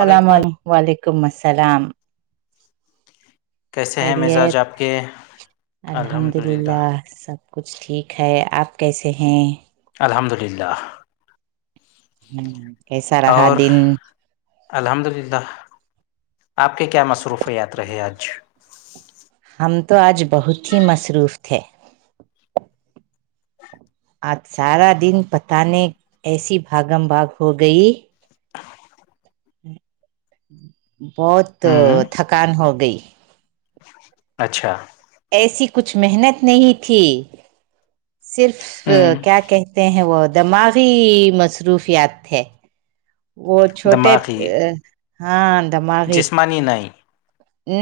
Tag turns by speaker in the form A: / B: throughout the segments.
A: سلام
B: وعلیکم
A: عل و علیکم السلام
B: کیسے ہیں مزاج
A: خیریت
B: آپ کے
A: الحمد للہ سب کچھ ٹھیک ہے آپ کیسے ہیں
B: الحمد للہ
A: ہوں کیسا رہا
B: اور
A: دن
B: الحمد للہ آپ کے کیا مصروفیات رہے آج
A: ہم تو آج بہت ہی مصروف تھے آج سارا دن پتہ نہیں ایسی بھاگم بھاگ ہو گئی بہت
B: ہوں
A: تھکان ہو گئی
B: اچھا
A: ایسی کچھ محنت نہیں تھی صرف
B: ہوں
A: کیا کہہ تے ہیں وہ دماغی مصروفیات تھے وہ چھوٹے ا
B: دماغی
A: ہاں داماغی
B: جسمانی نہیں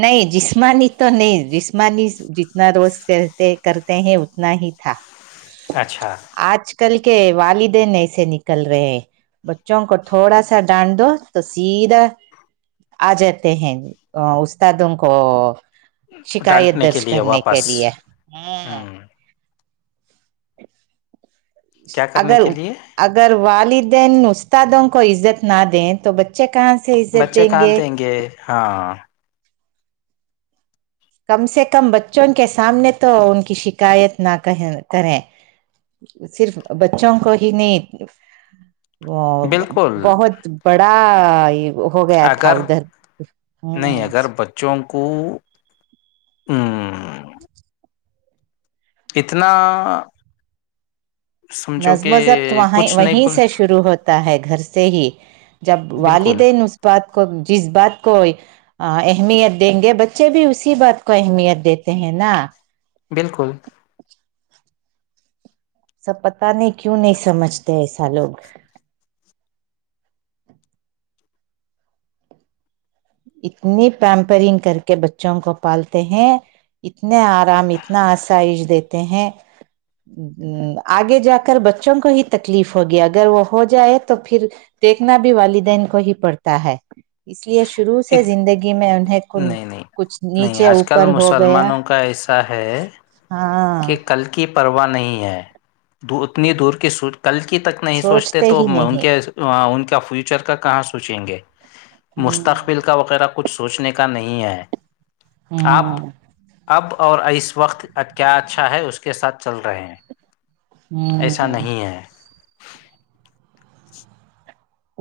A: نہیں جسمانی تو نہیں جسمانی جتنا روز کہتے کرتے ہیں اتنا ہی تھا
B: اچھا
A: آج کل کے والدین ایسے نکل رہے ہیں بچوں کو تھوڑا سا ڈانڈ دو تو سیدھا آ جاتے ہیں استادوں کو شکایت
B: ڈانٹنے
A: درج
B: کے لیے
A: کرنے کے
B: واپس
A: لیے ہاں
B: ہوں کیا کرنے
A: اگر
B: کے لیے
A: اگر والدین استادوں کو عزت نہ دیں تو بچ چے کہاں سے عزت دیں گے
B: ہاں
A: کم سے کم بچوں کے سامنے تو ان کی شکایت نہ کہیں کریں صرف بچوں کو ہی نیت ا
B: بالکل
A: بہت بڑا ہو گیا تھا
B: اگر
A: ادھر ہوں
B: چونکو او اتنا سمجھو
A: نظم
B: کہ
A: و ضبط وہیں
B: کچھ نہیں
A: وہیں
B: بول
A: سے شروع ہوت ہے گھر سے ہی جب
B: بالکل
A: والدین اس بات کو جس بات کو اہمیت دیں گے بچے بھی اسی بات کو اہمیت دیتے ہیں نا
B: بالکل
A: سب پتہ نہیں کیوں نہیں سمجھتے ایسا لوگ اتنی پیمپرنگ کر کے بچوں کو پالتے ہیں اتنے آرام اتنا آسائش دیتے ہیں آگے جا کر بچوں کو ہی تکلیف ہوگی اگر وہ ہو جائے تو پھر دیکھنا بھی والدین کو ہی پڑتا ہے اس لیے شروع سے زندگی میں انہیں
B: نہیں نہیں
A: کچھ
B: نہیں
A: نیچے
B: آج کل
A: اوپر ہو گیا
B: مسلمانوں کا ایسا ہے
A: ہاں
B: کہ کل کی پرواہ نہیں ہے اتنی دور کی سو کل کی تک نہیں سوچتے تو
A: ہی
B: ان
A: نہیں
B: کے ان کا فیوچر کا کہاں سوچیں گے
A: ہمم
B: تخبل کا وغیرہ کچھ سوچنے کا نہیں ہے
A: ہوں
B: اب اور اس وقت کیا اچھا ہے اس کے ساتھ چل رہے ہیں ایسا
A: ہوں
B: نہیں ہے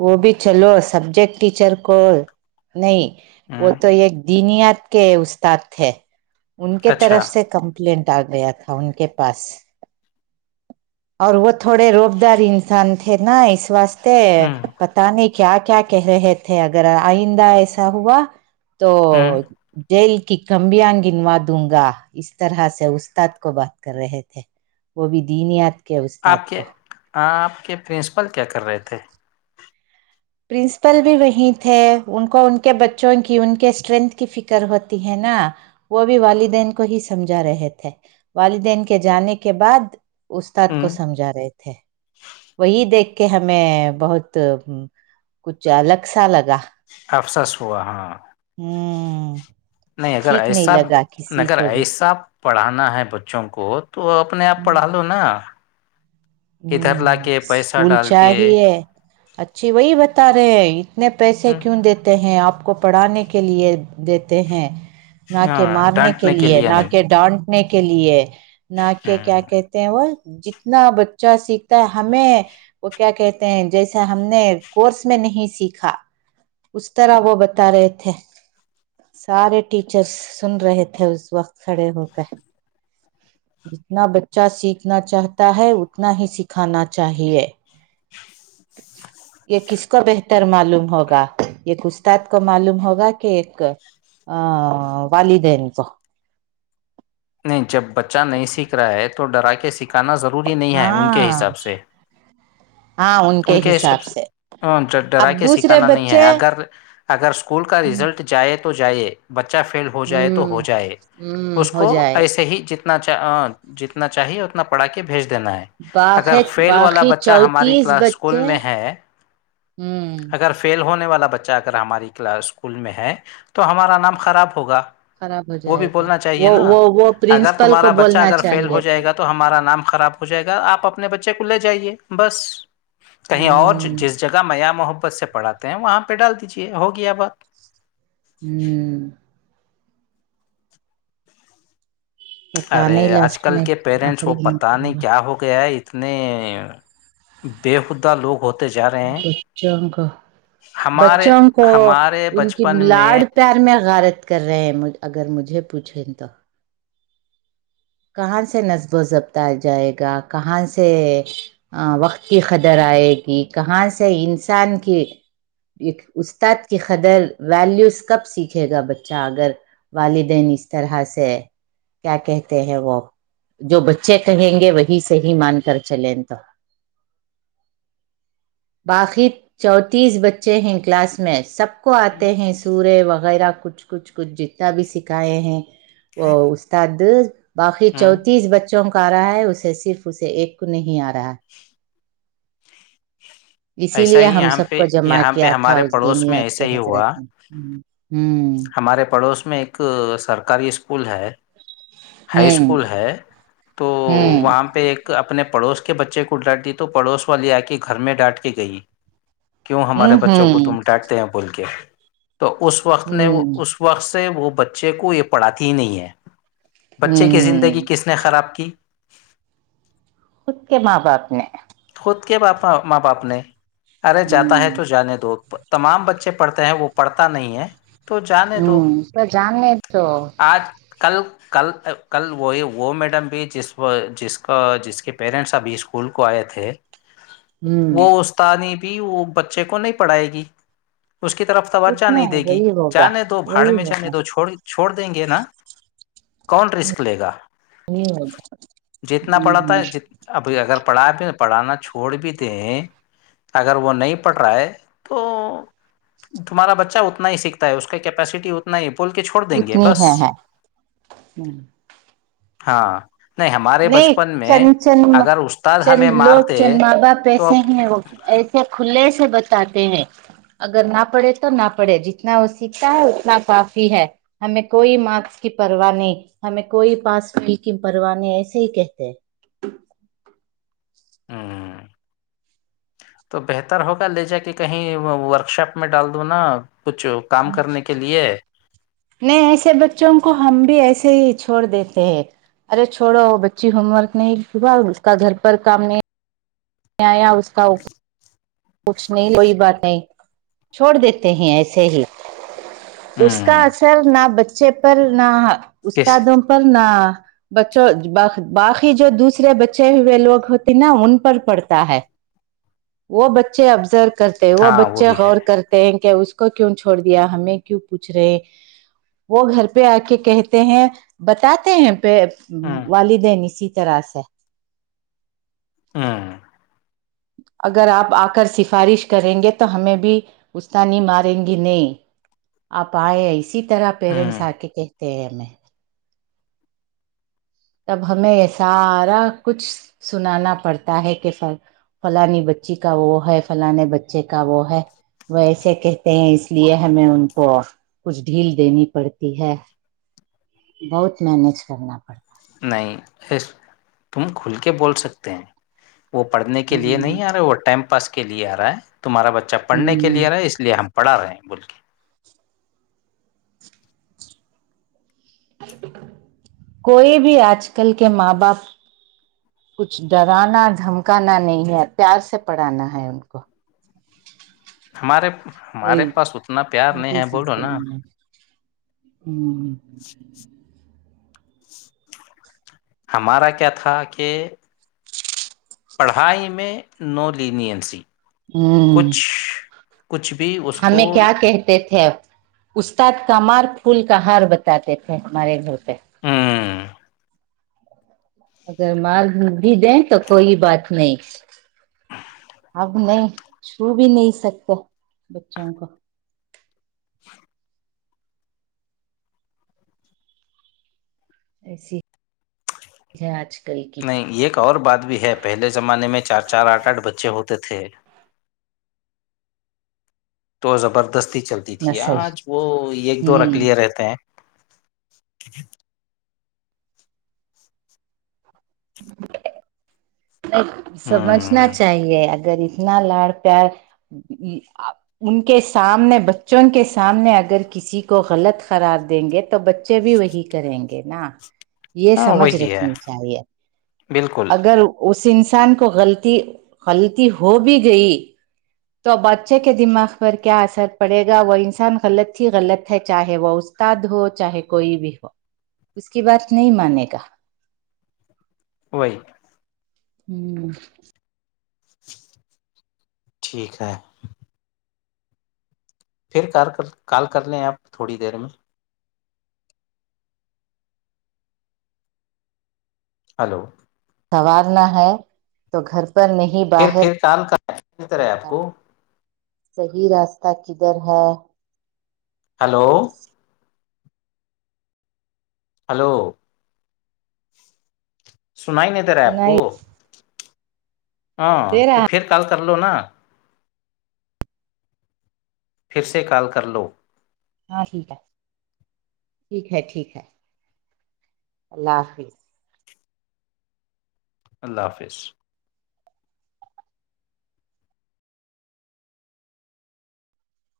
A: وہ بھی چلو سبجیکٹ ٹیچر کو نہیں وہ
B: ہ
A: تو ایک دینیات کے استاد تھے ان کے
B: اچھا
A: طرف سے کم پلینٹ آ گیا تھا ان کے پاس اور وہ تھوڑے روب دار انسان تھے نا اس واسطے
B: ہ
A: پتا نہیں کیا کیا کہہ رہے تھے اگر آئندہ ایسا ہوا تو جیل کی کمبیاں گنوا دوں گا اس طرح سے استاد کو بات کر رہے تھے وہ بھی دینیات کے
B: آپ
A: استاد کو
B: کے آپ کے پرنسپل کیا کر رہے تھے
A: پرنسپل بھی وہیں تھے ان کو ان کے بچوں کی ان کے اسٹرینتھ کی فکر ہوتی ہے نا وہ بھی والدین کو ہی سمجھا رہے تھے والدین کے جانے کے بعد استاد کو سمجھا رہے تھے وہی دیکھ کے ہمیں بہت کچھ الگ سا لگا
B: افسس ہوا ہاں
A: ہوں
B: نہیں اگر
A: ٹھیک نہیں
B: ایسا
A: لگا کسی
B: ناگر
A: کو بھی
B: ایسا پڑھانا ہے بچوں کو تو اپنے آپ پڑھا لو نا ادھر لا
A: ہوں
B: کے پیسہ
A: اسکول
B: ڈال کے
A: چاہیے اچھی وہی بتا رہے ہیں اتنے پیسے
B: ہوں،
A: کیوں دیتے ہیں آپ کو پڑانے کے لیے دیتے ہیں نہ کہ
B: ہاں
A: مارنے کے
B: ڈانٹنے
A: لیئے
B: لیے
A: نہ
B: نہیں
A: کہ ڈانٹ نے کے لیے نہ کہ کیا
B: ہ
A: کہتے ہیں وہ جتنا چا سیکھتا ہے ہمیں وہ کیا کہتے ہیں جیسا ہم نے کورس میں نہیں سیکھا اس طرح وہ بتا رہے تھے سارے ٹیچرس سن رہے تھے اس وقت کھڑے ہو کر جتنا بچہ سیکھنا چاہتا ہے اتنا ہی سکھانا چاہیے یہ کس کو بہتر معلوم ہوگا یہ استاد کو معلوم ہوگا کہ ایک آآ والدین کو
B: نہیں جب بچہ نہیں سیکھ رہا ہے تو ڈرا کے سکھانا ضروری نہیں ہے ان کے
A: ہاں
B: حساب سے
A: ہاں ان کے حساب سے
B: ڈرا
A: اب
B: کے
A: دوسرے
B: سکھانا نہیں ہے
A: بچے
B: اگر اگر اسکول کا
A: ہوں
B: ریزلٹ جائے تو جائے بچہ فیل ہو جائے تو ہو جائے
A: ہوں
B: اس
A: ہو
B: کو
A: جائے
B: ایسے ہی جت چ جتنا چاہیے اتنا پڑھا کے بھیج دینا ہے
A: باق
B: اگر فیل والا
A: باقی
B: بچہ ہماری
A: چونتیس
B: کلاس اسکول
A: بچے
B: میں ہے
A: ہوں
B: اگر پھر فیل ہونے والا بچہ اگر ہماری کلاس اسکول میں ہے تو ہمارا نام خراب ہوگا
A: خراب ہو
B: وہ بھی
A: جائے گا
B: بولنا
A: وہ
B: چاہیے نا
A: وہ وہ
B: اگر
A: پرنسپل کو
B: تمہارا بچہ
A: بولنا
B: اگر فیل ہو
A: چاہیے تھا
B: جائے گا تو ہمارا نام خراب جائے گا آپ اپنے بچے کو لے جائیے بس کہیں اور
A: ہوں
B: جس جگہ معیاں محبت سے پڑھاتے ہیں وہاں پہ ڈال دیجیے ہو گیا بات
A: ہوں پتا
B: ارے
A: نہیں
B: آج
A: لاسٹ
B: کل
A: میں
B: کے پیرنٹس کو
A: آخری میں
B: پتہ نہیں
A: ہوا۔
B: کیا ہو گیا ہے نہیں دیوتا دو ہو
A: بچوں کو
B: ہمارے
A: بچوں کو
B: ہمارے
A: ان کی
B: بچپن میں
A: لاڈ پیار میں غارت کر رہے ہیں اگر مجھے پوچھیں تو کہاں سے نصب و ضبط آ جائے گا کہاں سے وقت کی قدر آیگی کہاں سے انسان کی ایک استاد کی قدر ویلیوز کب سیکھے گا بچہ اگر والدین اس طرح سے کیا کہتے ہیں وہ جو بچے کہیں گے وہی صحیح مان کر چلیں تو باقی چونتیس بچے ہیں کلاس میں سب کو آتے ہیں سورہ وغیرہ کچھ کچھ کچھ جتنا بھی سکھائے ہیں وہ استاد باقی
B: ہوں
A: چونتیس بچوں کا آ رہا ہے اسے صرف اسے ایک کو نہیں آ رہا ہے اسی
B: ایسا
A: لیے
B: ہی
A: ہم سب کو جمع
B: یہاں پہ
A: کیا تھا
B: ہمارے
A: اس دن
B: پڑوس میں
A: یاد کے
B: ایسا ہی ہوا
A: حضرت نے ہوں
B: ہمارے پڑوس میں ایک سرکاری اسکول ہے
A: ہوں
B: ہائی
A: ہوں
B: اسکول ہے تو
A: ہوں
B: وہاں پہ ایک اپنے پڑوس کے بچے کو ڈانٹ دی تو پڑوس والی آ کے گھر میں ڈانٹ کے گئی کیوں ہمارے بچوں کو
A: ہوں
B: تم ڈانٹتے ہیں بول کے تو اس وقت نے وہ
A: ہوں
B: اس وقت سے وہ بچے کو یہ پڑھاتی ہی نہیں ہے بچے کی
A: ہوں
B: زندگی کس نے خراب کی
A: خود کے ماں باپ نے
B: خود کے باپا ماں باپ نے ارے جاتا
A: ہوں
B: ہے تو جانے دو تمام بچے پڑھتے ہیں وہ پڑھتا نہیں ہے تو جانے دو
A: ہوں تو جاننے تو
B: آج کل کل کل وہی وہ میڈم بھی جس جس کو جس کے پیرنٹس ابھی اسکول کو آئے تھے ہے
A: ہوں
B: وہ استانی بھی وہ بچے کو نہیں پڑھائے گی اس کی طرف توجہ
A: اتنا
B: نہیں
A: ہے
B: دے گی
A: وہی ہوگا
B: جانے دو بھاڑ
A: وہی
B: میں
A: ہوگا
B: جانے دو چھوڑ چھوڑ دیں گے نا کون رسک لے گا جتنا
A: اتنی
B: پڑھاتا ہے ج ابھی اگر پڑھا بھی پڑھانا چھوڑ بھی دیں اگر وہ نہیں پڑھ رہا ہے تو تمہارا بچہ اتنا ہی سکھتا ہے اس کی کپیسٹی نہیں پول کے چھوڑ دیں گے
A: ہے
B: بس
A: ہے
B: ہاں نہیں ہمارے
A: نہیں
B: بچپن میں
A: چند چند
B: اگر استاد ہمیں
A: چند لوگ
B: مارتے
A: چند ماں باپ
B: تو
A: ایسے وہ ایسے کھلے سے بتاتے ہیں اگر نہ پڑھے تو نہ پڑھے جتنا وہ سیکھتا ہے اتنا کافی ہے ہمیں کوئی مارکس کی پرواہ نہیں ہمیں کوئی پاس فیل کی پرواہ نہیں ایس تی کہتے ہیں
B: ہوں تو بہتر ہوگا لے جا کے کہیں ورک شاپ میں ڈال دو نا کچھ کام کرنے کے لیے
A: نہیں ایسے بچوں کو ہم بھی ایسے ہی چھوڑ دیتے ہیں ارے چھوڑو بچی ہوم ورک نہیں ہوا اس کا گھر پر کام نہیں نیں اوس کااؤ کچھ نہیں کوئی بات نہیں چھوڑ دیتے ہیں ایسے ہی اس کا
B: ہوں
A: اثر نہ بچے پر نہ
B: کس
A: استادوں پر نہ بچوں باقی جو دوسرے بچے ہوئے لوگ ہوتے نا ان پر پڑھتا ہے وہ بچے ابزرو کرتے وہ
B: ہاں
A: بچے
B: بھی
A: غور
B: ہے
A: کرتے کہ اس کو کیوں چھوڑ دیا ہمیں کیوں پوچھ رہے ہیں وہ گھر پہ آ کے کہتے ہیں بتاتے ہیں پ
B: ہ
A: والدین اسی طرح سے
B: ہوں
A: اگر آپ آ کر سفارش کریں گے تو ہمیں بھی استانی ماریں گی نہیں آپ آئے اسی اس طرح
B: ہ
A: پیرنٹس آکے کہتے ہیں تب ہمیں یہ سارا کچھ سنانا پڑتا ہے کہ سنگ فلانی بچی کا وہ ہے فلانے بچے کا وہ ہے وہ ایسے کہتے ہیں اس لیے ہمیں ان کو اب کچھ ڈھیل دینی پڑتی ہے بہت مینج کرنا پڑتا
B: نہیں قسط تم کھل کے بول سکتے ہو وہ پڑھنے کے لیے
A: ہ
B: نہیں آرہا وہ ٹائم پاس کے لیے آ رہا ہے تمہارا بچہ جب پڑھنے کے لیے
A: ہ
B: آرہے اس لیے ہم پڑھا رہے ہیں بول کے
A: کوئی بھی آج کل کے ماں باپ کچھ ڈرانا دھمکانا نہیں ہے پیار سے پڑانا ہے ان کو
B: ہمارے ہمارے
A: یہی
B: پاس اتنا پیار نہیں ہے بولو نا
A: امم
B: ہمارا کیا تھا کہ پڑھائی میں نو لینینسی
A: ہ
B: کچھ کچھ بھی اس کو
A: ہمیں کیا کہتے تھے اب استاد کا مار پھول کا ہار بتاتے تھے ہمارے گھر پہ
B: ہ
A: اگر مار و بھی دیں تو کوئی بات نہیں اب نہیں چھو بھی نہیں سکتے بچوں کو ایسی آج کل کی
B: نہیں ایک اور بات بھی ہے پہلے زمانے میں چار چار آٹھ آٹھ بچے ہوتے تھے تو زبردستی چلتی تھی
A: نسل
B: آج وہ ایک دو
A: ہوں
B: رکلیے رہتے ہیں
A: سمجھنا
B: ہ
A: چاہیے اگر اتنا لاڑ پیار ان کے سامنے بچوں کے سامنے اگر کسی کو غلط قرار دیں گے تو بچے بھی وہی کریں گے نا یہ
B: ہاں
A: سمجھ
B: وہی ہے
A: رکھنی چاہیے
B: بالکل
A: اگر اس انسان کو غلطی غلطی ہو بھی گئی تو بچے کے دماغ پر کیا اثر پڑے گا وہ انسان غلط ہی غلط ہے چاہے وہ استاد ہو چاہے کوئی بھی ہو اس کی بات نہیں مانے گا
B: وہی
A: ہ
B: ٹھیک ہے پھر کار کر کال کر لیں آپ تھوڑی دیر میں ہلو
A: سنوارنا ہے تو گھر پر نہیں
B: پھر
A: باہر
B: پھر کال کرنا ہے آپ کو
A: صحیح راستہ کدھر ہے
B: ہلو ہلو سناںی نہیں دے رہا آپ کو
A: سنائی
B: ہاں
A: دے
B: تو
A: رہا
B: پھر کال کر لو نا پھر سے کال کر لو
A: ہاں ٹھیک ہے ٹھیک ہے ٹھیک ہے اللہ حافظ
B: اللہ حافظ